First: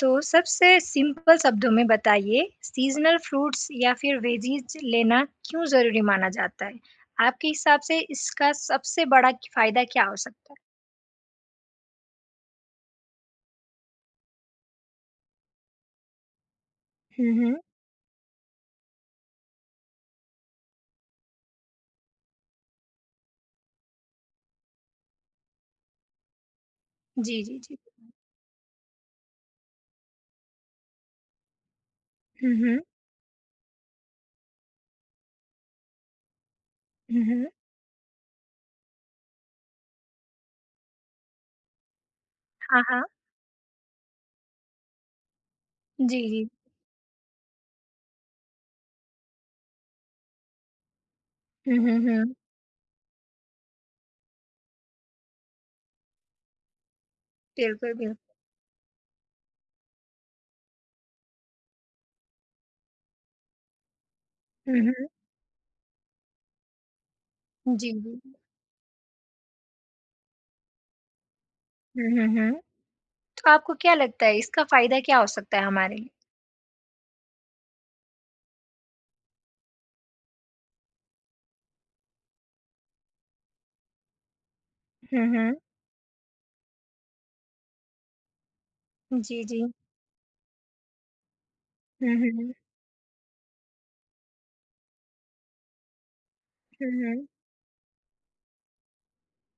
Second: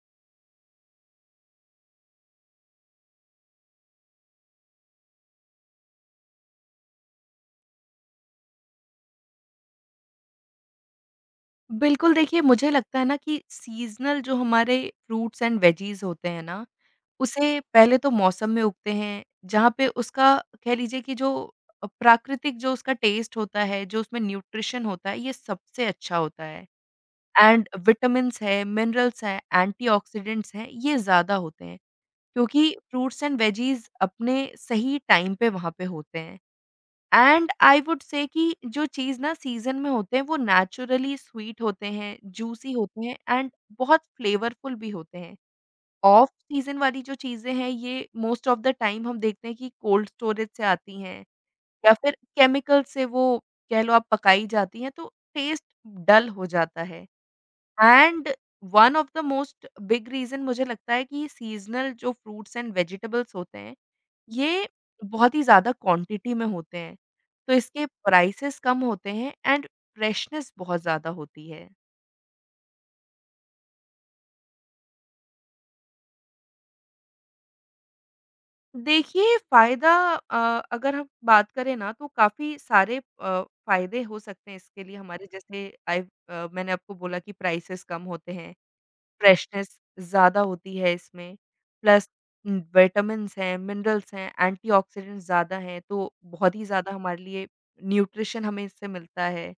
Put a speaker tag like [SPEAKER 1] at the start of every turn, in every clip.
[SPEAKER 1] तो सबसे सिंपल शब्दों में बताइए सीजनल फ्रूट्स या फिर वेजीज लेना क्यों ज़रूरी माना जाता है? आपके हिसाब से इसका सबसे बड़ा फ़ायदा क्या हो सकता है?
[SPEAKER 2] बिल्कुल, देखिए मुझे लगता है ना कि सीज़नल जो हमारे फ्रूट्स एंड वेजीज़ होते हैं ना,
[SPEAKER 1] हुँ, हुँ।
[SPEAKER 2] उसे पहले तो मौसम में उगते हैं, जहाँ पे उसका कह लीजिए कि जो प्राकृतिक जो उसका टेस्ट होता है, जो उसमें न्यूट्रिशन होता है, ये सबसे अच्छा होता है
[SPEAKER 1] जी, जी,
[SPEAKER 2] एंड
[SPEAKER 1] जी।
[SPEAKER 2] विटामिन्स हैं, मिनरल्स हैं, एंटीऑक्सीडेंट्स हैं, ये ज़्यादा होते हैं,
[SPEAKER 1] हुँ,
[SPEAKER 2] क्योंकि
[SPEAKER 1] हुँ।
[SPEAKER 2] फ्रूट्स एंड वेजीज़ अपने सही टाइम पे वहाँ पे होते हैं।
[SPEAKER 1] हुँ,
[SPEAKER 2] and
[SPEAKER 1] hmm.
[SPEAKER 2] I would say कि जो चीज़ ना सीज़न में होते हैं वो नेचुरली स्वीट होते हैं, जूसी
[SPEAKER 1] हाँ,
[SPEAKER 2] होते
[SPEAKER 1] हाँ।
[SPEAKER 2] हैं एंड बहुत फ्लेवरफुल भी होते हैं।
[SPEAKER 1] जी,
[SPEAKER 2] ऑफ
[SPEAKER 1] जी।
[SPEAKER 2] सीज़न वाली जो चीज़ें हैं ये मोस्ट ऑफ द टाइम हम देखते हैं कि कोल्ड स्टोरेज से आती हैं
[SPEAKER 1] हुँ,
[SPEAKER 2] या
[SPEAKER 1] हुँ,
[SPEAKER 2] फिर
[SPEAKER 1] हुँ।
[SPEAKER 2] केमिकल से वो कह लो आप पकाई जाती हैं तो टेस्ट डल हो जाता है।
[SPEAKER 1] बिल्कुल, बिल्कुल।
[SPEAKER 2] And one of the most big reason मुझे लगता है कि सीज़नल जो फ्रूट्स एंड वेजिटेबल्स होते हैं ये
[SPEAKER 1] हुँ, हुँ।
[SPEAKER 2] बहुत ही ज़्यादा क्वांटिटी में होते हैं, तो इसके
[SPEAKER 1] जी, जी।
[SPEAKER 2] प्राइसेस कम होते हैं एंड फ्रेशनेस बहुत ज़्यादा होती है।
[SPEAKER 1] हुँ, हुँ, हुँ। तो आपको क्या लगता है इसका फ़ायदा क्या हो सकता है हमारे लिए?
[SPEAKER 2] देखिए फ़ायदा अगर हम बात करें ना तो काफ़ी सारे फ़ायदे हो सकते हैं इसके लिए हमारे
[SPEAKER 1] हुँ, हुँ।
[SPEAKER 2] जैसे मैंने आपको बोला कि प्राइसेस कम होते हैं,
[SPEAKER 1] जी, जी।
[SPEAKER 2] फ्रेशनेस ज़्यादा होती है इसमें, प्लस
[SPEAKER 1] हुँ, हुँ, हुँ।
[SPEAKER 2] विटामिन्स हैं, मिनरल्स हैं, एंटीऑक्सीडेंट्स ज़्यादा हैं, तो बहुत ही
[SPEAKER 1] हुँ,
[SPEAKER 2] ज़्यादा हमारे
[SPEAKER 1] हुँ।
[SPEAKER 2] लिए न्यूट्रिशन हमें इससे मिलता है।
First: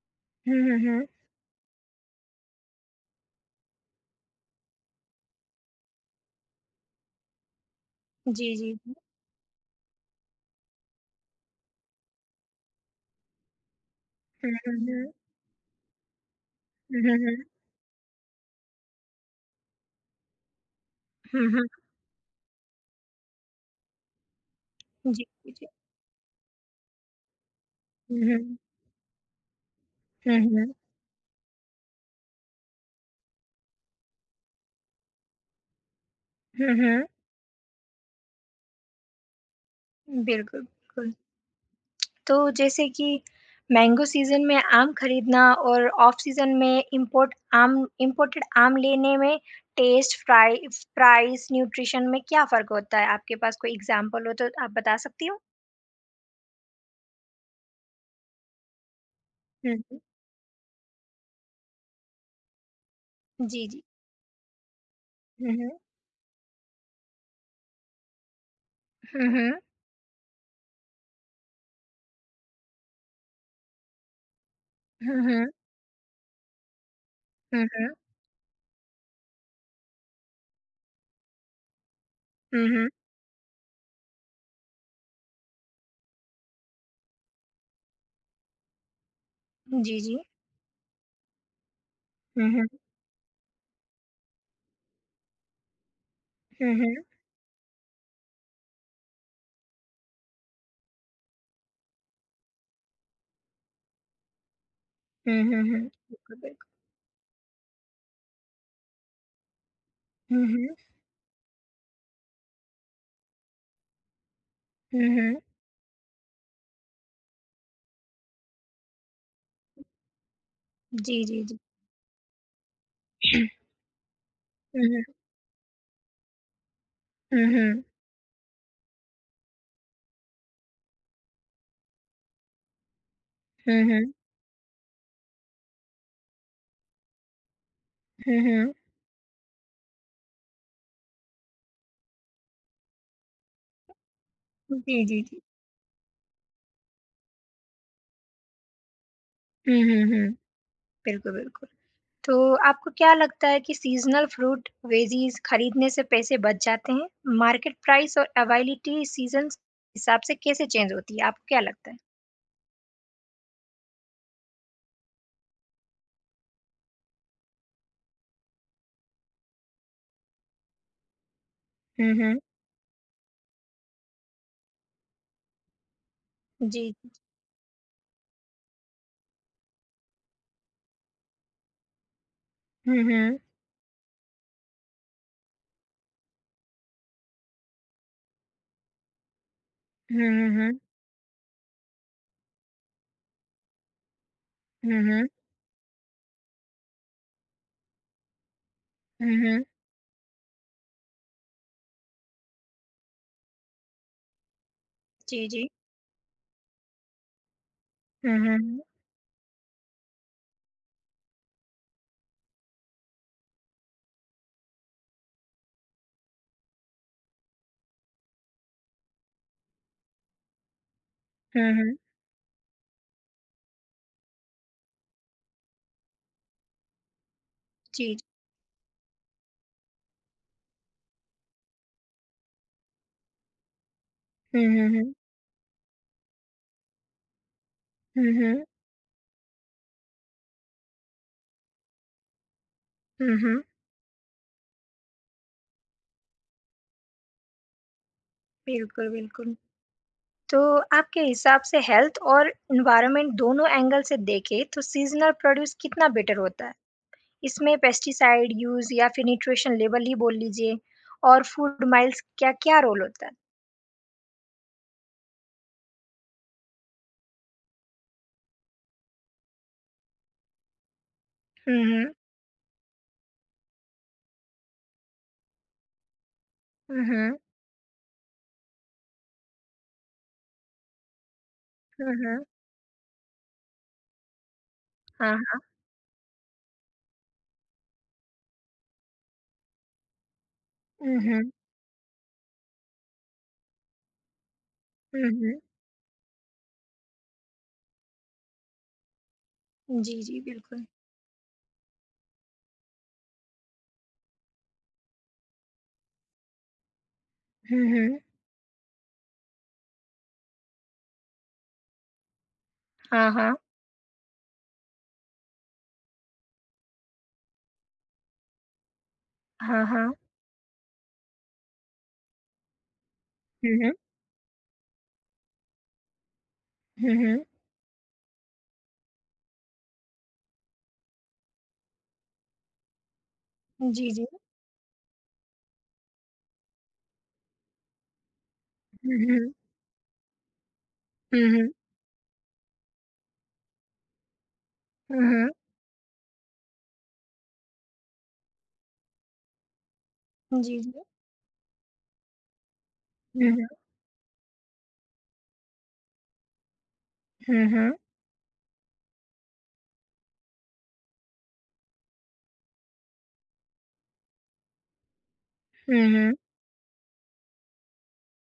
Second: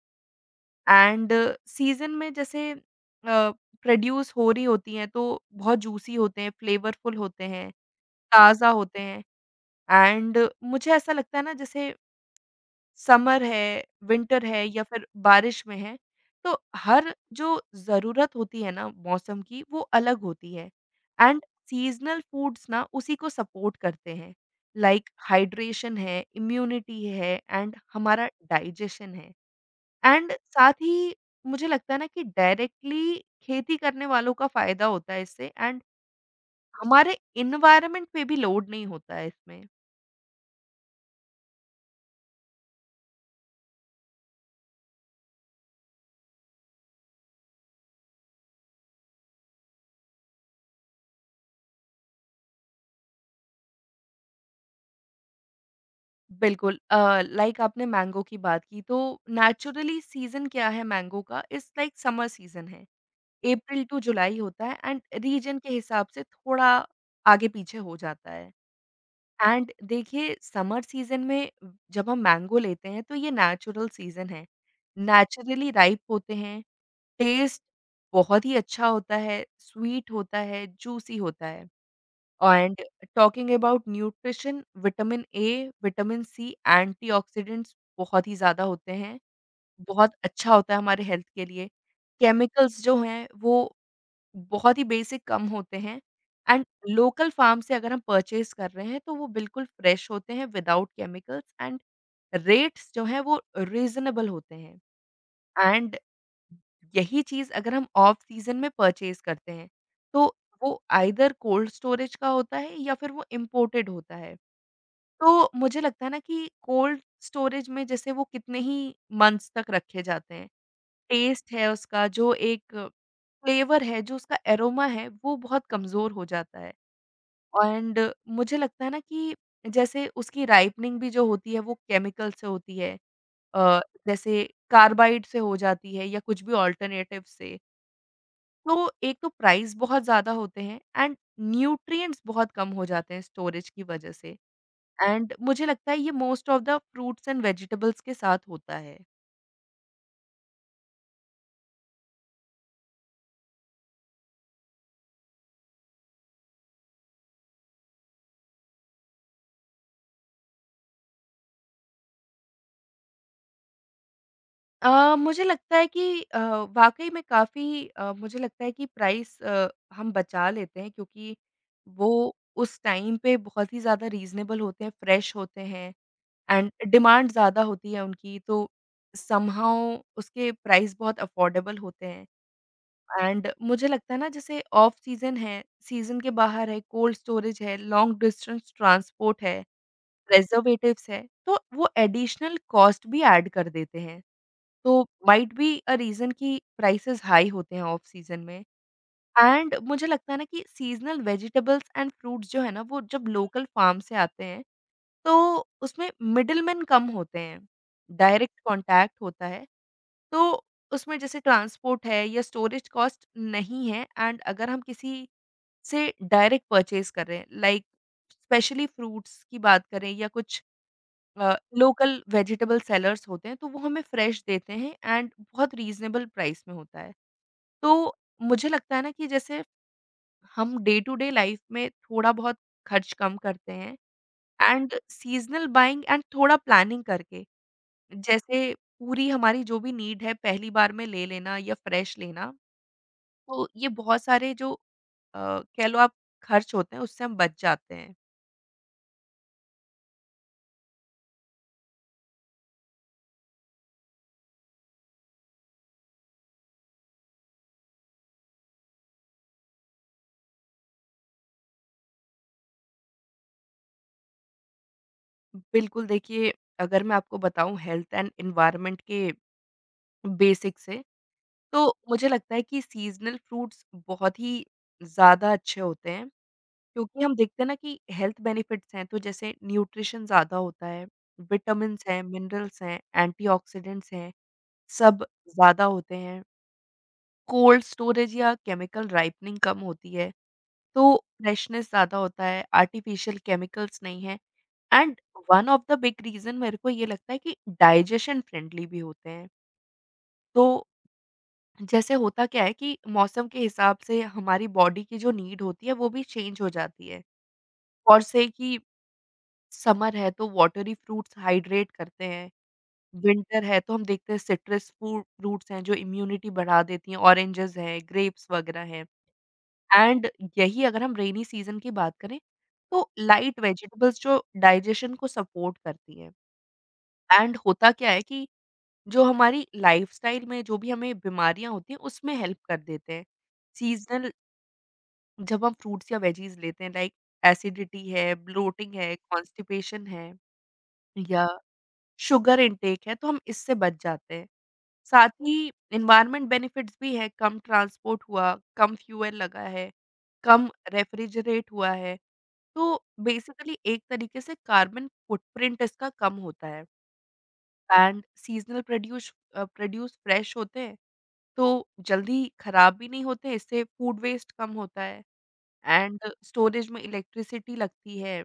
[SPEAKER 1] हुँ, हुँ, हुँ।
[SPEAKER 2] एंड सीज़न में जैसे प्रोड्यूस हो रही होती हैं तो बहुत जूसी होते हैं, फ्लेवरफुल होते हैं,
[SPEAKER 1] जी,
[SPEAKER 2] ताज़ा
[SPEAKER 1] जी, जी।
[SPEAKER 2] होते हैं एंड मुझे ऐसा लगता है ना जैसे समर है, विंटर
[SPEAKER 1] हुँ,
[SPEAKER 2] है
[SPEAKER 1] हुँ,
[SPEAKER 2] या फिर
[SPEAKER 1] हुँ।
[SPEAKER 2] बारिश में है, तो
[SPEAKER 1] हुँ,
[SPEAKER 2] हर
[SPEAKER 1] हुँ, हुँ।
[SPEAKER 2] जो ज़रूरत होती है ना मौसम की वो अलग होती है एंड
[SPEAKER 1] हुँ, हुँ।
[SPEAKER 2] सीज़नल फूड्स ना उसी को सपोर्ट करते हैं। लाइक
[SPEAKER 1] जी, जी, जी।
[SPEAKER 2] हाइड्रेशन है, इम्यूनिटी है एंड
[SPEAKER 1] हुँ,
[SPEAKER 2] हमारा
[SPEAKER 1] हुँ।
[SPEAKER 2] डाइजेशन है। एंड
[SPEAKER 1] हुँ,
[SPEAKER 2] साथ
[SPEAKER 1] हुँ।
[SPEAKER 2] ही मुझे लगता है ना कि डायरेक्टली खेती करने वालों का फायदा होता है इससे एंड
[SPEAKER 1] हुँ, हुँ।
[SPEAKER 2] हमारे इन्वायरमेंट पे भी लोड नहीं होता है इसमें।
[SPEAKER 1] बिल्कुल, बिल्कुल। तो जैसे कि मैंगो सीज़न में आम खरीदना और ऑफ सीज़न में इम्पोर्टेड आम लेने में टेस्ट, फ्राइ प्राइस, न्यूट्रिशन में क्या फ़र्क होता है? आपके पास कोई एग्ज़ाम्पल हो तो आप बता सकती हो?
[SPEAKER 2] बिल्कुल लाइक आपने मैंगो की बात की तो
[SPEAKER 1] हुँ,
[SPEAKER 2] नेचुरली
[SPEAKER 1] हुँ।
[SPEAKER 2] सीज़न क्या है मैंगो का इट्स लाइक समर सीज़न है।
[SPEAKER 1] जी, जी।
[SPEAKER 2] अप्रैल टू जुलाई होता है एंड
[SPEAKER 1] हुँ,
[SPEAKER 2] रीजन के
[SPEAKER 1] हुँ।
[SPEAKER 2] हिसाब से थोड़ा आगे-पीछे हो जाता है।
[SPEAKER 1] हुँ, हुँ।
[SPEAKER 2] एंड देखिए समर सीज़न में जब हम मैंगो लेते हैं तो ये नेचुरल सीज़न है।
[SPEAKER 1] हुँ, हुँ।
[SPEAKER 2] नेचुरली राइप होते हैं। टेस्ट
[SPEAKER 1] हुँ, हुँ।
[SPEAKER 2] बहुत ही अच्छा होता है, स्वीट होता है, जूसी होता है।
[SPEAKER 1] हुँ,
[SPEAKER 2] एंड
[SPEAKER 1] हुँ।
[SPEAKER 2] Talking about nutrition, vitamin A, vitamin C, antioxidants बहुत ही ज़्यादा होते हैं।
[SPEAKER 1] जी,
[SPEAKER 2] बहुत
[SPEAKER 1] जी।
[SPEAKER 2] अच्छा होता है हमारे हेल्थ के लिए।
[SPEAKER 1] हुँ, हुँ।
[SPEAKER 2] केमिकल्स जो हैं, वो बहुत ही बेसिक कम होते हैं एंड
[SPEAKER 1] हुँ, हुँ।
[SPEAKER 2] लोकल फार्म से अगर हम परचेज़ कर रहे हैं, तो वो बिल्कुल फ्रेश होते हैं विदाउट केमिकल्स एंड रेट्स जो हैं, वो रीज़नेबल होते हैं।
[SPEAKER 1] हुँ, हुँ, हुँ।
[SPEAKER 2] एंड
[SPEAKER 1] बिल्कुल, बिल्कुल।
[SPEAKER 2] यही चीज़ अगर हम ऑफ सीज़न में परचेज़ करते हैं, तो
[SPEAKER 1] हुँ, हुँ।
[SPEAKER 2] वो आइदर कोल्ड स्टोरेज का होता है या फिर वो इम्पोर्टेड होता है।
[SPEAKER 1] हुँ, हुँ।
[SPEAKER 2] तो मुझे लगता है ना कि कोल्ड स्टोरेज में जैसे वो कितने ही मंथ्स तक रखे जाते हैं।
[SPEAKER 1] जी, जी,
[SPEAKER 2] टेस्ट
[SPEAKER 1] जी।
[SPEAKER 2] है उसका जो एक फ्लेवर है, जो उसका
[SPEAKER 1] हुँ,
[SPEAKER 2] एरोमा है,
[SPEAKER 1] हुँ।
[SPEAKER 2] वो बहुत कमज़ोर हो जाता है
[SPEAKER 1] हुँ, हुँ।
[SPEAKER 2] एंड मुझे लगता है ना कि जैसे उसकी राइपनिंग भी जो होती है वो केमिकल से होती है। अ,
[SPEAKER 1] हुँ, हुँ।
[SPEAKER 2] जैसे कार्बाइड से हो जाती है या कुछ भी अल्टरनेटिव से।
[SPEAKER 1] हुँ,
[SPEAKER 2] तो
[SPEAKER 1] हुँ।
[SPEAKER 2] एक तो प्राइस बहुत ज़्यादा होते हैं एंड न्यूट्रिएंट्स बहुत कम हो जाते हैं स्टोरेज की वजह से
[SPEAKER 1] जी, जी,
[SPEAKER 2] एंड
[SPEAKER 1] जी।
[SPEAKER 2] मुझे लगता है ये most of the fruits and vegetables के साथ होता है।
[SPEAKER 1] हुँ, हुँ, हुँ। बिल्कुल, बिल्कुल। तो आपको क्या लगता है कि सीज़नल फ्रूट वेजीज़ खरीदने से पैसे बच जाते हैं? मार्केट प्राइस और अवेलेबिलिटी सीज़न्स हिसाब से कैसे चेंज होती है? आपको क्या लगता है?
[SPEAKER 2] मुझे लगता है कि वाक़ई में काफ़ी मुझे लगता है कि प्राइस हम बचा लेते हैं क्योंकि वो
[SPEAKER 1] हुँ, हुँ।
[SPEAKER 2] उस टाइम पे बहुत ही ज़्यादा रीज़नेबल होते हैं, फ्रेश होते हैं एंड
[SPEAKER 1] जी।
[SPEAKER 2] डिमांड ज़्यादा होती है उनकी तो समहाउ उसके प्राइस बहुत अफ़ोर्डेबल होते हैं।
[SPEAKER 1] हुँ, हुँ।
[SPEAKER 2] एंड मुझे लगता है ना जैसे ऑफ सीजन है, सीजन के बाहर है, कोल्ड स्टोरेज है, लॉन्ग डिस्टेंस ट्रांसपोर्ट है,
[SPEAKER 1] हुँ, हुँ, हुँ।
[SPEAKER 2] प्रिजर्वेटिव्स है, तो वो एडिशनल कॉस्ट भी ऐड कर देते हैं। तो
[SPEAKER 1] हुँ, हुँ।
[SPEAKER 2] माइट बी अ रीज़न कि प्राइसेज़ हाई होते हैं ऑफ सीजन में
[SPEAKER 1] हुँ, हुँ।
[SPEAKER 2] एंड मुझे लगता है ना कि सीज़नल वेजिटेबल्स एंड फ्रूट्स जो है ना वो जब लोकल फार्म से आते हैं,
[SPEAKER 1] जी,
[SPEAKER 2] तो
[SPEAKER 1] जी।
[SPEAKER 2] उसमें मिडलमैन कम होते हैं।
[SPEAKER 1] हुँ, हुँ,
[SPEAKER 2] डायरेक्ट
[SPEAKER 1] हुँ।
[SPEAKER 2] कॉन्टैक्ट होता है तो उसमें जैसे ट्रांसपोर्ट है या स्टोरेज कॉस्ट नहीं है एंड अगर हम किसी से डायरेक्ट परचेज़ कर रहे हैं लाइक स्पेशली फ्रूट्स की बात करें या कुछ
[SPEAKER 1] हुँ, हुँ।
[SPEAKER 2] लोकल वेजिटेबल सेलर्स होते हैं तो वो हमें फ्रेश देते हैं एंड बहुत रीज़नेबल प्राइस में होता है। तो
[SPEAKER 1] जी, जी।
[SPEAKER 2] मुझे लगता है ना कि जैसे हम डे टू डे लाइफ़ में थोड़ा बहुत खर्च कम करते हैं
[SPEAKER 1] हुँ, हुँ,
[SPEAKER 2] एंड
[SPEAKER 1] हुँ।
[SPEAKER 2] सीज़नल बाइंग एंड थोड़ा प्लानिंग करके
[SPEAKER 1] हुँ,
[SPEAKER 2] जैसे
[SPEAKER 1] हुँ।
[SPEAKER 2] पूरी हमारी जो भी नीड है पहली बार में ले लेना या फ्रेश लेना
[SPEAKER 1] हुँ, हुँ।
[SPEAKER 2] तो ये बहुत सारे जो अ, कह लो आप खर्च होते हैं उससे हम बच जाते हैं।
[SPEAKER 1] बिल्कुल, बिल्कुल। तो आपके हिसाब से हेल्थ और एनवायरनमेंट दोनों एंगल से देखें तो सीज़नल प्रोड्यूस कितना बेटर होता है? इसमें पेस्टिसाइड यूज़ या फिर न्यूट्रिशन लेवल ही बोल लीजिए और फूड माइल्स क्या क्या रोल होता है?
[SPEAKER 2] बिल्कुल देखिए अगर मैं आपको बताऊँ हेल्थ एंड एनवायरनमेंट के बेसिक से,
[SPEAKER 1] हुँ,
[SPEAKER 2] तो
[SPEAKER 1] हुँ।
[SPEAKER 2] मुझे लगता है कि सीज़नल फ्रूट्स बहुत ही ज़्यादा अच्छे होते हैं
[SPEAKER 1] हुँ,
[SPEAKER 2] क्योंकि हम
[SPEAKER 1] हुँ।
[SPEAKER 2] देखते हैं ना कि हेल्थ बेनिफिट्स हैं तो जैसे न्यूट्रिशन ज़्यादा होता है, विटामिन्स
[SPEAKER 1] हुँ,
[SPEAKER 2] हैं,
[SPEAKER 1] हुँ।
[SPEAKER 2] मिनरल्स हैं, एंटीऑक्सीडेंट्स हैं, सब
[SPEAKER 1] हाँ, हाँ।
[SPEAKER 2] ज़्यादा होते हैं। कोल्ड स्टोरेज या केमिकल राइपनिंग कम होती है। तो
[SPEAKER 1] हुँ, हुँ।
[SPEAKER 2] फ्रेशनेस ज़्यादा होता है, आर्टिफ़िशियल केमिकल्स नहीं है एंड
[SPEAKER 1] हुँ, हुँ।
[SPEAKER 2] One of the big reason मेरे को ये लगता है कि डाइजेशन फ्रेंडली भी होते हैं।
[SPEAKER 1] जी, जी, बिल्कुल।
[SPEAKER 2] तो जैसे होता क्या है कि मौसम के हिसाब से हमारी बॉडी की जो नीड होती है वो भी चेंज हो जाती है।
[SPEAKER 1] हुँ, हुँ।
[SPEAKER 2] और से कि समर है तो वॉटरी फ्रूट्स हाइड्रेट करते हैं,
[SPEAKER 1] हाँ, हाँ।
[SPEAKER 2] विंटर है तो हम देखते हैं सिट्रस फ्रूट्स हैं जो इम्यूनिटी बढ़ा देती हैं, ऑरेंजेस हैं, ग्रेप्स वगैरह हैं।
[SPEAKER 1] हाँ, हाँ।
[SPEAKER 2] एंड यही अगर हम रेनी सीज़न की बात करें, तो लाइट
[SPEAKER 1] हुँ, हुँ।
[SPEAKER 2] वेजिटेबल्स जो डाइजेशन को सपोर्ट करती हैं।
[SPEAKER 1] हुँ, हुँ।
[SPEAKER 2] एंड होता क्या है कि जो हमारी लाइफ़स्टाइल में जो भी हमें बीमारियाँ होती हैं, उसमें हेल्प कर देते हैं।
[SPEAKER 1] जी, जी।
[SPEAKER 2] सीज़नल जब हम फ्रूट्स या वेजीज़ लेते हैं लाइक एसिडिटी है, ब्लोटिंग है,
[SPEAKER 1] हुँ, हुँ।
[SPEAKER 2] कॉन्स्टिपेशन है
[SPEAKER 1] हुँ,
[SPEAKER 2] या
[SPEAKER 1] हुँ।
[SPEAKER 2] शुगर इनटेक है, तो हम इससे बच जाते हैं।
[SPEAKER 1] हुँ,
[SPEAKER 2] साथ
[SPEAKER 1] हुँ।
[SPEAKER 2] ही एनवायरनमेंट बेनिफिट्स भी हैं, कम ट्रांसपोर्ट हुआ, कम फ्यूल लगा है, कम
[SPEAKER 1] जी, जी।
[SPEAKER 2] रेफ्रिजरेट हुआ है। तो
[SPEAKER 1] हुँ, हुँ।
[SPEAKER 2] बेसिकली एक तरीके से कार्बन फुटप्रिंट इसका कम होता है
[SPEAKER 1] हुँ, हुँ।
[SPEAKER 2] And seasonal produce produce fresh होते हैं तो जल्दी खराब भी नहीं होते इससे फूड वेस्ट कम होता है
[SPEAKER 1] हुँ,
[SPEAKER 2] एंड
[SPEAKER 1] हुँ।
[SPEAKER 2] स्टोरेज में इलेक्ट्रिसिटी लगती है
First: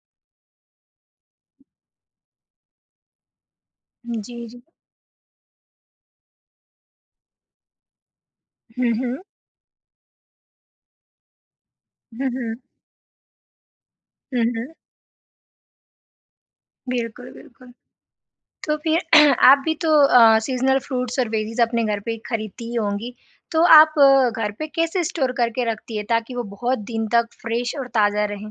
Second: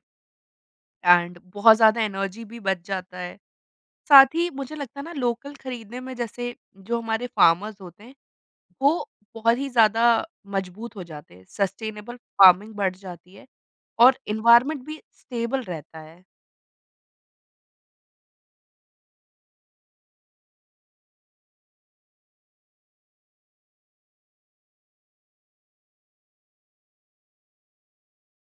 [SPEAKER 2] एंड बहुत ज़्यादा एनर्जी भी बच जाता है साथ
[SPEAKER 1] जी,
[SPEAKER 2] ही
[SPEAKER 1] जी।
[SPEAKER 2] मुझे लगता है ना लोकल खरीदने में जैसे जो हमारे फार्मर्स होते हैं वो
[SPEAKER 1] हुँ, हुँ।
[SPEAKER 2] बहुत ही ज़्यादा मजबूत हो जाते हैं सस्टेनेबल
[SPEAKER 1] हुँ, हुँ।
[SPEAKER 2] फार्मिंग बढ़ जाती है और
[SPEAKER 1] हुँ, हुँ।
[SPEAKER 2] इन्वायरमेंट भी स्टेबल रहता है।
[SPEAKER 1] बिल्कुल, बिल्कुल। तो फिर आप भी तो सीज़नल फ्रूट्स और वेजीज़ अपने घर पे ही खरीदती ही होंगी। तो आप घर पे कैसे स्टोर करके रखती है ताकि वो बहुत दिन तक फ्रेश और ताज़ा रहें?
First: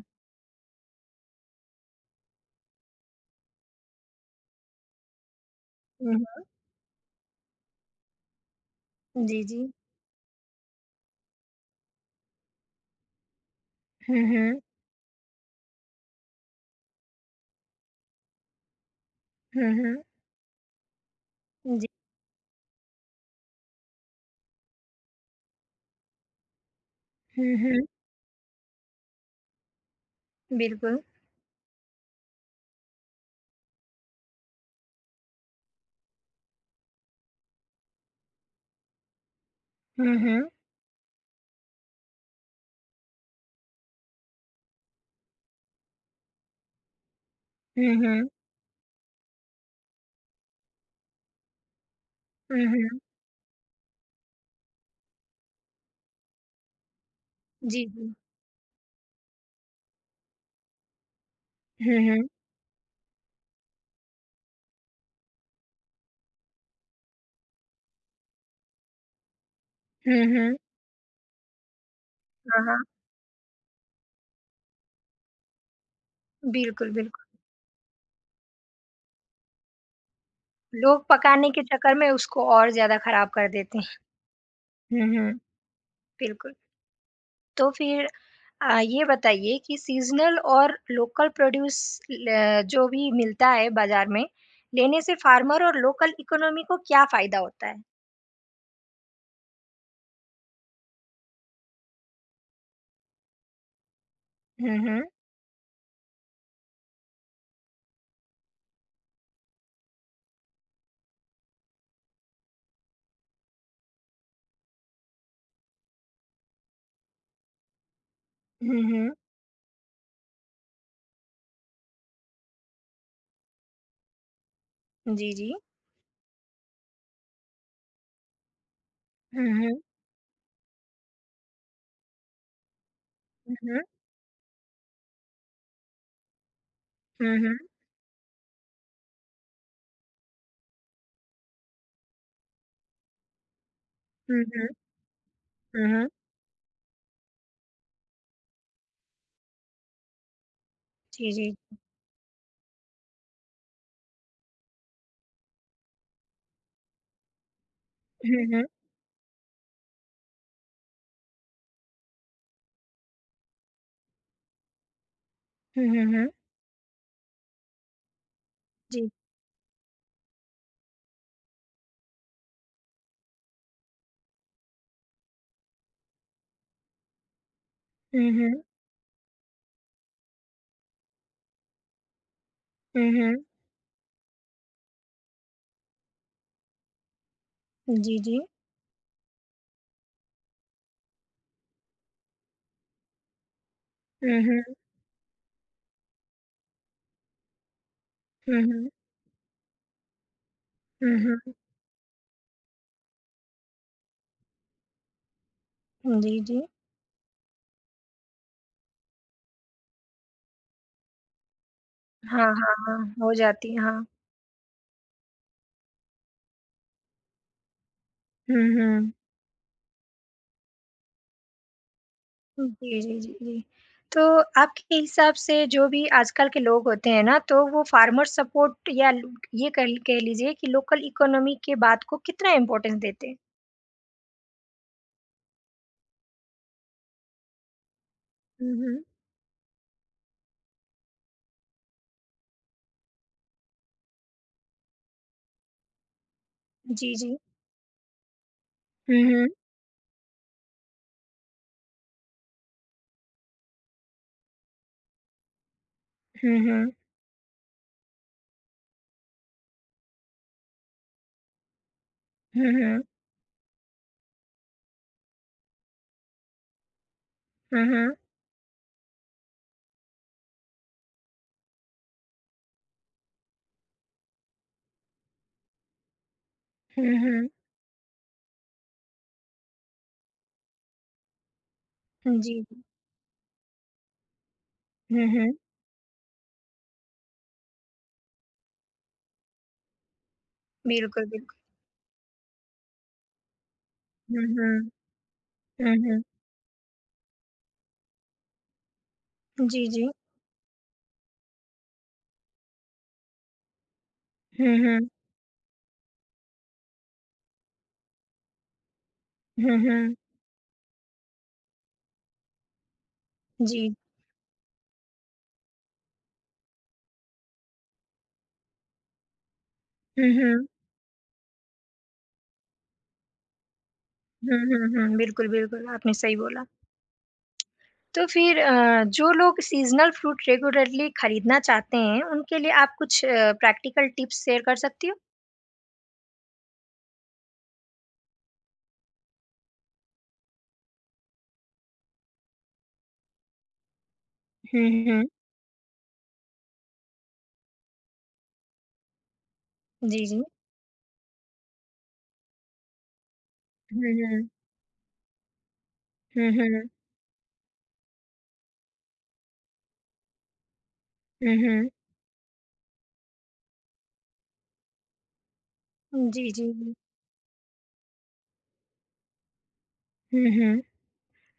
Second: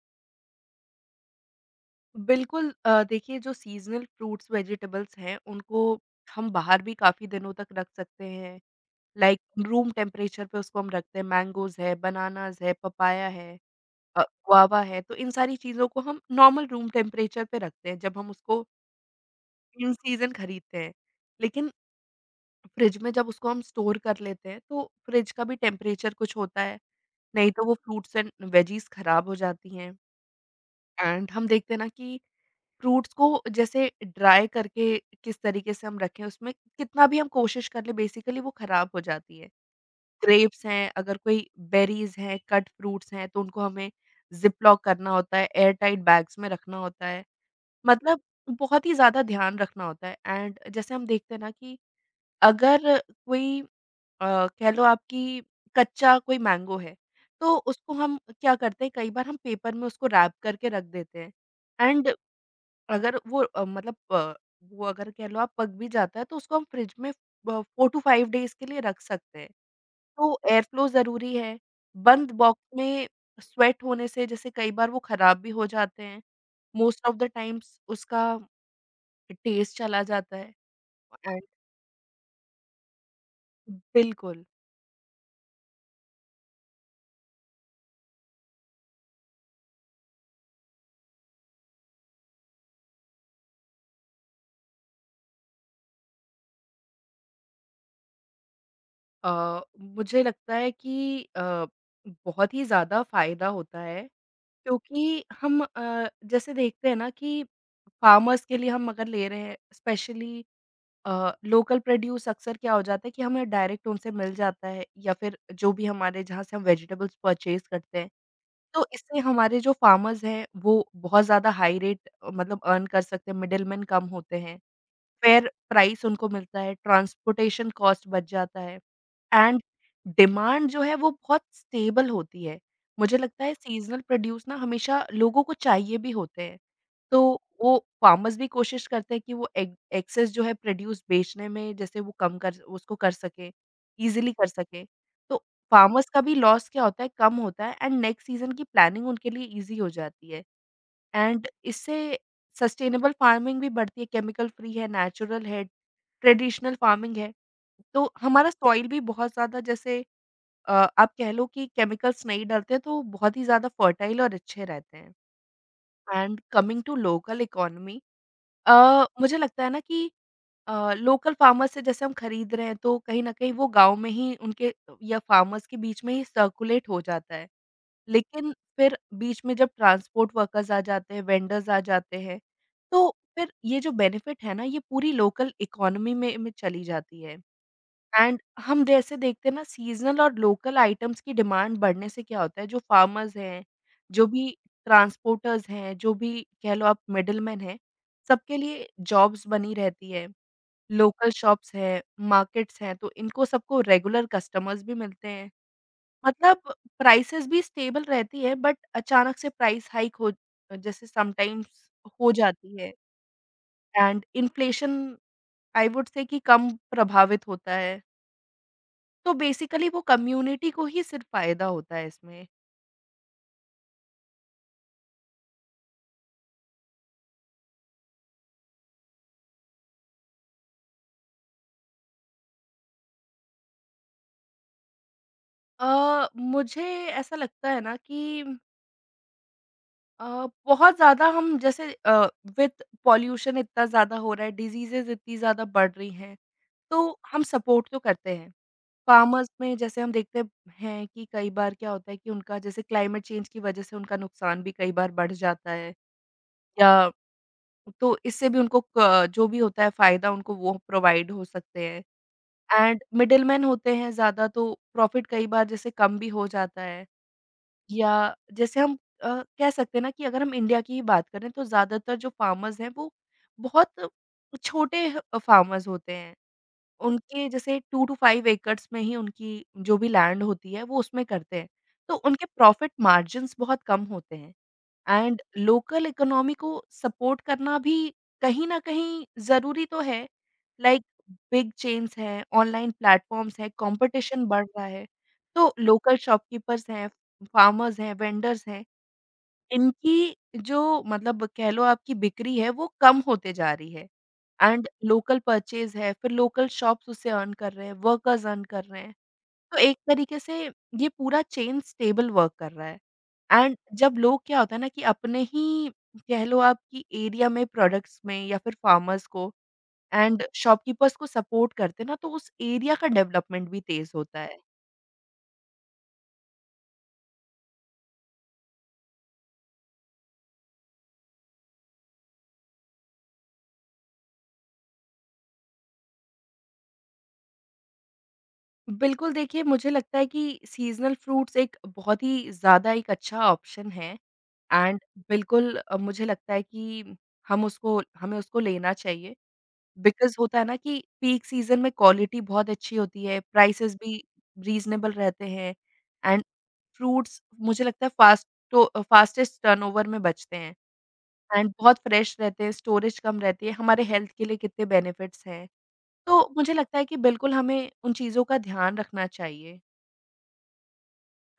[SPEAKER 2] बिल्कुल देखिए जो सीज़नल फ्रूट्स वेजिटेबल्स हैं, उनको
[SPEAKER 1] हुँ, हुँ।
[SPEAKER 2] हम बाहर भी काफ़ी दिनों तक रख सकते हैं। लाइक
[SPEAKER 1] जी, जी।
[SPEAKER 2] रूम टेम्परेचर पे उसको हम रखते हैं। मैंगोज़ है, बनानाज़ है, पपाया है अ,
[SPEAKER 1] हुँ, हुँ।
[SPEAKER 2] गुआवा है, तो इन सारी चीज़ों को हम नॉर्मल रूम टेम्परेचर पे रखते हैं जब हम उसको
[SPEAKER 1] हुँ,
[SPEAKER 2] इन
[SPEAKER 1] हुँ।
[SPEAKER 2] सीज़न खरीदते हैं। लेकिन
[SPEAKER 1] जी।
[SPEAKER 2] फ्रिज में जब उसको हम स्टोर कर लेते हैं, तो फ्रिज का भी टेम्परेचर कुछ होता है, नहीं
[SPEAKER 1] हुँ,
[SPEAKER 2] तो वो
[SPEAKER 1] हुँ।
[SPEAKER 2] फ्रूट्स एंड वेजीज़ खराब हो जाती हैं।
[SPEAKER 1] बिल्कुल।
[SPEAKER 2] एंड हम देखते हैं ना कि फ्रूट्स को जैसे ड्राई करके किस तरीके से हम रखें, उसमें कितना भी हम कोशिश कर लें बेसिकली वो खराब हो जाती है।
[SPEAKER 1] हुँ, हुँ।
[SPEAKER 2] ग्रेप्स हैं, अगर कोई बेरीज़ हैं, कट फ्रूट्स हैं, तो उनको हमें ज़िप-लॉक करना होता है, एयर टाइट बैग्स में रखना होता है।
[SPEAKER 1] हुँ,
[SPEAKER 2] मतलब
[SPEAKER 1] हुँ।
[SPEAKER 2] बहुत ही ज़्यादा ध्यान रखना होता है एंड जैसे हम देखते हैं ना कि
[SPEAKER 1] हुँ,
[SPEAKER 2] अगर
[SPEAKER 1] हुँ।
[SPEAKER 2] कोई कह लो आपकी कच्चा कोई मैंगो है, तो
[SPEAKER 1] जी,
[SPEAKER 2] उसको
[SPEAKER 1] जी।
[SPEAKER 2] हम क्या करते हैं, कई बार हम पेपर में उसको रैप करके रख देते हैं
[SPEAKER 1] हुँ,
[SPEAKER 2] एंड
[SPEAKER 1] हुँ।
[SPEAKER 2] अगर वो वो अगर कह लो आप पक भी जाता है तो उसको हम फ्रिज में ब 4 टू 5 डेज़ के लिए रख सकते हैं।
[SPEAKER 1] हुँ,
[SPEAKER 2] तो
[SPEAKER 1] हुँ।
[SPEAKER 2] एयर फ्लो ज़रूरी है। बंद बॉक्स
[SPEAKER 1] हाँ, हाँ।
[SPEAKER 2] में स्वेट होने से जैसे कई बार वो खराब भी हो जाते हैं।
[SPEAKER 1] बिल्कुल,
[SPEAKER 2] मोस्ट ऑफ
[SPEAKER 1] बिल्कुल।
[SPEAKER 2] द टाइम्स उसका टेस्ट चला जाता है
[SPEAKER 1] लोग
[SPEAKER 2] एंड
[SPEAKER 1] पकाने के चक्कर में उसको और ज़्यादा खराब कर देते हैं।
[SPEAKER 2] बिल्कुल।
[SPEAKER 1] हुँ, हुँ। बिल्कुल। तो फिर ये बताइए कि सीज़नल और लोकल प्रोड्यूस ल जो भी मिलता है बाज़ार में, लेने से फार्मर और लोकल इकोनॉमी को क्या फ़ायदा होता है?
[SPEAKER 2] मुझे लगता है कि बहुत ही ज़्यादा फ़ायदा होता है
[SPEAKER 1] हुँ, हुँ।
[SPEAKER 2] क्योंकि हम जैसे देखते हैं ना कि फार्मर्स के लिए हम अगर ले रहे हैं स्पेशली लोकल प्रोड्यूस अक्सर क्या हो जाता है कि हमें डायरेक्ट उनसे मिल जाता है या फिर जो भी हमारे जहाँ से हम वेजिटेबल्स परचेज़ करते हैं,
[SPEAKER 1] हुँ,
[SPEAKER 2] तो
[SPEAKER 1] हुँ।
[SPEAKER 2] इससे हमारे जो फार्मर्स हैं, वो बहुत ज़्यादा हाई रेट मतलब अर्न कर सकते हैं, मिडलमैन कम होते हैं।
[SPEAKER 1] जी,
[SPEAKER 2] फ़ेयर
[SPEAKER 1] जी।
[SPEAKER 2] प्राइस उनको मिलता है, ट्रांसपोर्टेशन कॉस्ट बच जाता है
[SPEAKER 1] हुँ,
[SPEAKER 2] एंड
[SPEAKER 1] हुँ।
[SPEAKER 2] डिमांड जो है वो बहुत स्टेबल होती है। मुझे लगता है
[SPEAKER 1] हुँ, हुँ।
[SPEAKER 2] सीज़नल प्रोड्यूस ना हमेशा लोगों को चाहिए भी होते हैं। तो
[SPEAKER 1] हुँ, हुँ।
[SPEAKER 2] वो फ़ार्मर्स भी कोशिश करते हैं कि वो एक एक्सेस जो है प्रोड्यूस बेचने में जैसे वो कम कर उसको कर सकें, ईज़िली
[SPEAKER 1] हुँ,
[SPEAKER 2] कर
[SPEAKER 1] हुँ।
[SPEAKER 2] सकें। तो
[SPEAKER 1] हुँ,
[SPEAKER 2] फ़ार्मर्स
[SPEAKER 1] हुँ।
[SPEAKER 2] का भी लॉस क्या होता है, कम होता है एंड नेक्स्ट सीज़न की प्लानिंग उनके लिए ईज़ी हो जाती है।
[SPEAKER 1] जी,
[SPEAKER 2] एंड
[SPEAKER 1] जी।
[SPEAKER 2] इससे सस्टेनेबल फार्मिंग भी बढ़ती है, केमिकल फ्री है, नेचुरल है, ट्रेडिशनल फार्मिंग है। तो
[SPEAKER 1] हुँ,
[SPEAKER 2] हमारा
[SPEAKER 1] हुँ।
[SPEAKER 2] सॉइल भी बहुत ज़्यादा जैसे अ, आप कह लो कि केमिकल्स नहीं डलते हैं, तो बहुत ही ज़्यादा फर्टाइल और अच्छे रहते हैं।
[SPEAKER 1] हुँ, हुँ, हुँ।
[SPEAKER 2] And coming to local economy
[SPEAKER 1] जी।
[SPEAKER 2] मुझे लगता है ना कि लोकल फार्मर्स से जैसे हम खरीद रहे हैं, तो कहीं न कहीं वो गाँव में ही उनके या फार्मर्स के बीच में ही सर्कुलेट हो जाता है।
[SPEAKER 1] हुँ,
[SPEAKER 2] लेकिन
[SPEAKER 1] हुँ।
[SPEAKER 2] फिर बीच में जब ट्रांसपोर्ट वर्कर्स आ जाते हैं, वेंडर्स आ जाते हैं, तो
[SPEAKER 1] हुँ, हुँ।
[SPEAKER 2] फिर ये जो बेनिफिट है ना, ये पूरी लोकल इकोनॉमी में चली जाती है।
[SPEAKER 1] जी, जी।
[SPEAKER 2] एंड हम जैसे देखते हैं ना सीज़नल और लोकल आइटम्स की डिमांड बढ़ने से क्या होता है, जो फार्मर्स हैं, जो
[SPEAKER 1] हुँ,
[SPEAKER 2] भी
[SPEAKER 1] हुँ।
[SPEAKER 2] ट्रांसपोर्टर्स हैं, जो भी कह लो आप मिडलमैन हैं, सबके
[SPEAKER 1] हुँ,
[SPEAKER 2] लिए
[SPEAKER 1] हुँ।
[SPEAKER 2] जॉब्स बनी रहती है।
[SPEAKER 1] हुँ,
[SPEAKER 2] लोकल
[SPEAKER 1] हुँ।
[SPEAKER 2] शॉप्स हैं, मार्केट्स हैं, तो इनको सबको रेगुलर कस्टमर्स भी मिलते हैं।
[SPEAKER 1] जी, जी।
[SPEAKER 2] मतलब प्राइसेज़ भी स्टेबल रहती है, बट अचानक से प्राइस हाइक हो, जैसे समटाइम्स हो
[SPEAKER 1] हाँ, हाँ,
[SPEAKER 2] जाती है,
[SPEAKER 1] हाँ। हो जाती है, हाँ।
[SPEAKER 2] And inflation I would say कि कम प्रभावित होता है।
[SPEAKER 1] हुँ, हुँ।
[SPEAKER 2] तो बेसिकली वो कम्युनिटी को ही सिर्फ़ फ़ायदा होता है इसमें।
[SPEAKER 1] जी, जी, जी, जी। तो आपके हिसाब से जो भी आजकल के लोग होते हैं ना, तो वो फार्मर सपोर्ट या ल ये कह लीजिए कि लोकल इकोनॉमी के बात को कितना इम्पोर्टेंस देते हैं?
[SPEAKER 2] मुझे ऐसा लगता है ना कि
[SPEAKER 1] हुँ, हुँ।
[SPEAKER 2] बहुत ज़्यादा हम जैसे विथ पॉल्यूशन इतना ज़्यादा हो रहा है, डिसीज़ेज़ इतनी ज़्यादा बढ़ रही हैं।
[SPEAKER 1] जी,
[SPEAKER 2] तो
[SPEAKER 1] जी।
[SPEAKER 2] हम सपोर्ट तो करते हैं।
[SPEAKER 1] हुँ, हुँ।
[SPEAKER 2] फार्मर्स में जैसे हम देखते हैं कि कई बार क्या होता है कि उनका जैसे क्लाइमेट चेंज की वजह से उनका नुकसान भी कई बार बढ़ जाता है
[SPEAKER 1] हुँ,
[SPEAKER 2] या,
[SPEAKER 1] हुँ।
[SPEAKER 2] तो इससे भी उनको क जो भी होता है फ़ायदा, उनको वो प्रोवाइड हो सकते हैं।
[SPEAKER 1] हुँ,
[SPEAKER 2] एंड
[SPEAKER 1] हुँ।
[SPEAKER 2] मिडलमैन होते हैं ज़्यादा, तो प्रॉफ़िट कई बार जैसे कम भी हो जाता है,
[SPEAKER 1] हुँ, हुँ।
[SPEAKER 2] या जैसे हम कह सकते हैं ना कि अगर हम इंडिया की ही बात करें, तो ज़्यादातर जो फार्मर्स हैं, वो बहुत छोटे ह फार्मर्स होते हैं।
[SPEAKER 1] हुँ,
[SPEAKER 2] उनके
[SPEAKER 1] हुँ।
[SPEAKER 2] जैसे 2 टू 5 एकड़्स में ही उनकी जो भी लैंड होती है, वो उसमें करते हैं। तो
[SPEAKER 1] हुँ,
[SPEAKER 2] उनके
[SPEAKER 1] जी।
[SPEAKER 2] प्रॉफ़िट मार्जिन्स बहुत कम होते हैं,
[SPEAKER 1] हुँ,
[SPEAKER 2] एंड
[SPEAKER 1] हुँ।
[SPEAKER 2] लोकल इकोनॉमी को सपोर्ट करना भी कहीं न कहीं ज़रूरी तो है। लाइक
[SPEAKER 1] बिल्कुल, बिल्कुल।
[SPEAKER 2] बिग चेन्स हैं, ऑनलाइन प्लेटफ़ॉर्म्स हैं,
[SPEAKER 1] हुँ,
[SPEAKER 2] कॉम्पिटिशन बढ़
[SPEAKER 1] हुँ।
[SPEAKER 2] रहा है। तो
[SPEAKER 1] हुँ,
[SPEAKER 2] लोकल
[SPEAKER 1] हुँ।
[SPEAKER 2] शॉपकीपर्स हैं, फार्मर्स हैं, वेंडर्स हैं,
[SPEAKER 1] जी, जी।
[SPEAKER 2] इनकी जो मतलब कह लो आपकी बिक्री है वो कम होते जा रही है,
[SPEAKER 1] हुँ,
[SPEAKER 2] एंड
[SPEAKER 1] हुँ।
[SPEAKER 2] लोकल परचेज है, फिर लोकल शॉप्स उससे अर्न कर रहे हैं, वर्कर्स अर्न कर रहे हैं।
[SPEAKER 1] हुँ,
[SPEAKER 2] तो एक
[SPEAKER 1] हुँ।
[SPEAKER 2] तरीके से ये पूरा चेन स्टेबल वर्क कर रहा है, एंड
[SPEAKER 1] जी।
[SPEAKER 2] जब लोग क्या होता है ना कि अपने ही कह लो आप कि एरिया में प्रोडक्ट्स में, या फिर फार्मर्स को
[SPEAKER 1] हुँ,
[SPEAKER 2] एंड
[SPEAKER 1] हुँ।
[SPEAKER 2] शॉपकीपर्स को सपोर्ट करते हैं ना, तो उस एरिया का डेवलपमेंट भी तेज होता है।
[SPEAKER 1] हुँ, हुँ, हुँ। बिल्कुल, बिल्कुल, आपने सही बोला। तो फिर जो लोग सीज़नल फ्रूट रेगुलरली खरीदना चाहते हैं, उनके लिए आप कुछ प्रैक्टिकल टिप्स शेयर कर सकती हो?
[SPEAKER 2] बिल्कुल, देखिए, मुझे लगता है कि सीज़नल फ्रूट्स एक बहुत ही ज़्यादा एक अच्छा ऑप्शन है,
[SPEAKER 1] हुँ,
[SPEAKER 2] एंड
[SPEAKER 1] हुँ।
[SPEAKER 2] बिल्कुल मुझे लगता है कि हम उसको हमें उसको लेना चाहिए।
[SPEAKER 1] जी,
[SPEAKER 2] बिकॉज़
[SPEAKER 1] जी।
[SPEAKER 2] होता है ना कि पीक सीज़न में क्वालिटी बहुत अच्छी होती है, प्राइसेज़
[SPEAKER 1] हुँ,
[SPEAKER 2] भी
[SPEAKER 1] हुँ।
[SPEAKER 2] रीज़नेबल रहते हैं, एंड
[SPEAKER 1] हुँ, हुँ।
[SPEAKER 2] फ्रूट्स मुझे लगता है फ़ास्टेस्ट टर्नओवर में बचते हैं,
[SPEAKER 1] हुँ,
[SPEAKER 2] एंड
[SPEAKER 1] हुँ।
[SPEAKER 2] बहुत फ्रेश रहते हैं, स्टोरेज कम रहती है, हमारे हेल्थ के लिए कितने बेनिफिट्स हैं। तो
[SPEAKER 1] जी, जी,
[SPEAKER 2] मुझे
[SPEAKER 1] जी।
[SPEAKER 2] लगता है कि बिल्कुल हमें उन चीज़ों का ध्यान रखना चाहिए।
[SPEAKER 1] हुँ, हुँ।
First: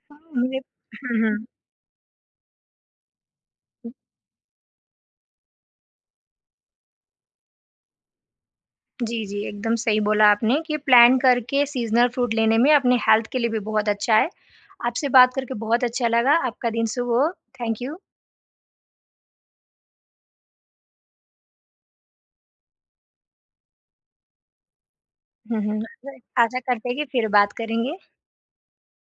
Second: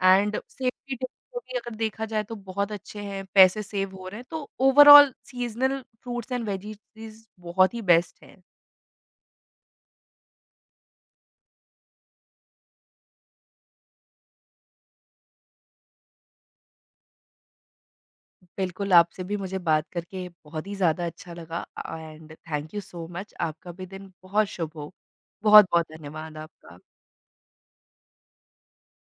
[SPEAKER 2] एंड
[SPEAKER 1] मुझे
[SPEAKER 2] सेफ्टी टिप्स
[SPEAKER 1] हुँ,
[SPEAKER 2] को
[SPEAKER 1] हुँ।
[SPEAKER 2] भी अगर देखा जाए तो बहुत अच्छे हैं, पैसे सेव हो रहे हैं, तो overall seasonal fruits and veggies बहुत ही बेस्ट हैं।
[SPEAKER 1] जी, जी, एकदम सही बोला आपने कि प्लान करके सीज़नल फ्रूट लेने में अपने हेल्थ के लिए भी बहुत अच्छा है। आपसे बात करके बहुत अच्छा लगा, आपका दिन शुभ हो। Thank you.
[SPEAKER 2] बिल्कुल, आपसे भी मुझे बात करके बहुत ही ज़्यादा अच्छा लगा, and thank you so much. आपका भी दिन बहुत शुभ हो।
[SPEAKER 1] हुँ, हुँ।
[SPEAKER 2] बहुत-बहुत धन्यवाद
[SPEAKER 1] आशा आशा
[SPEAKER 2] आपका।
[SPEAKER 1] करते हैं कि फिर बात करेंगे।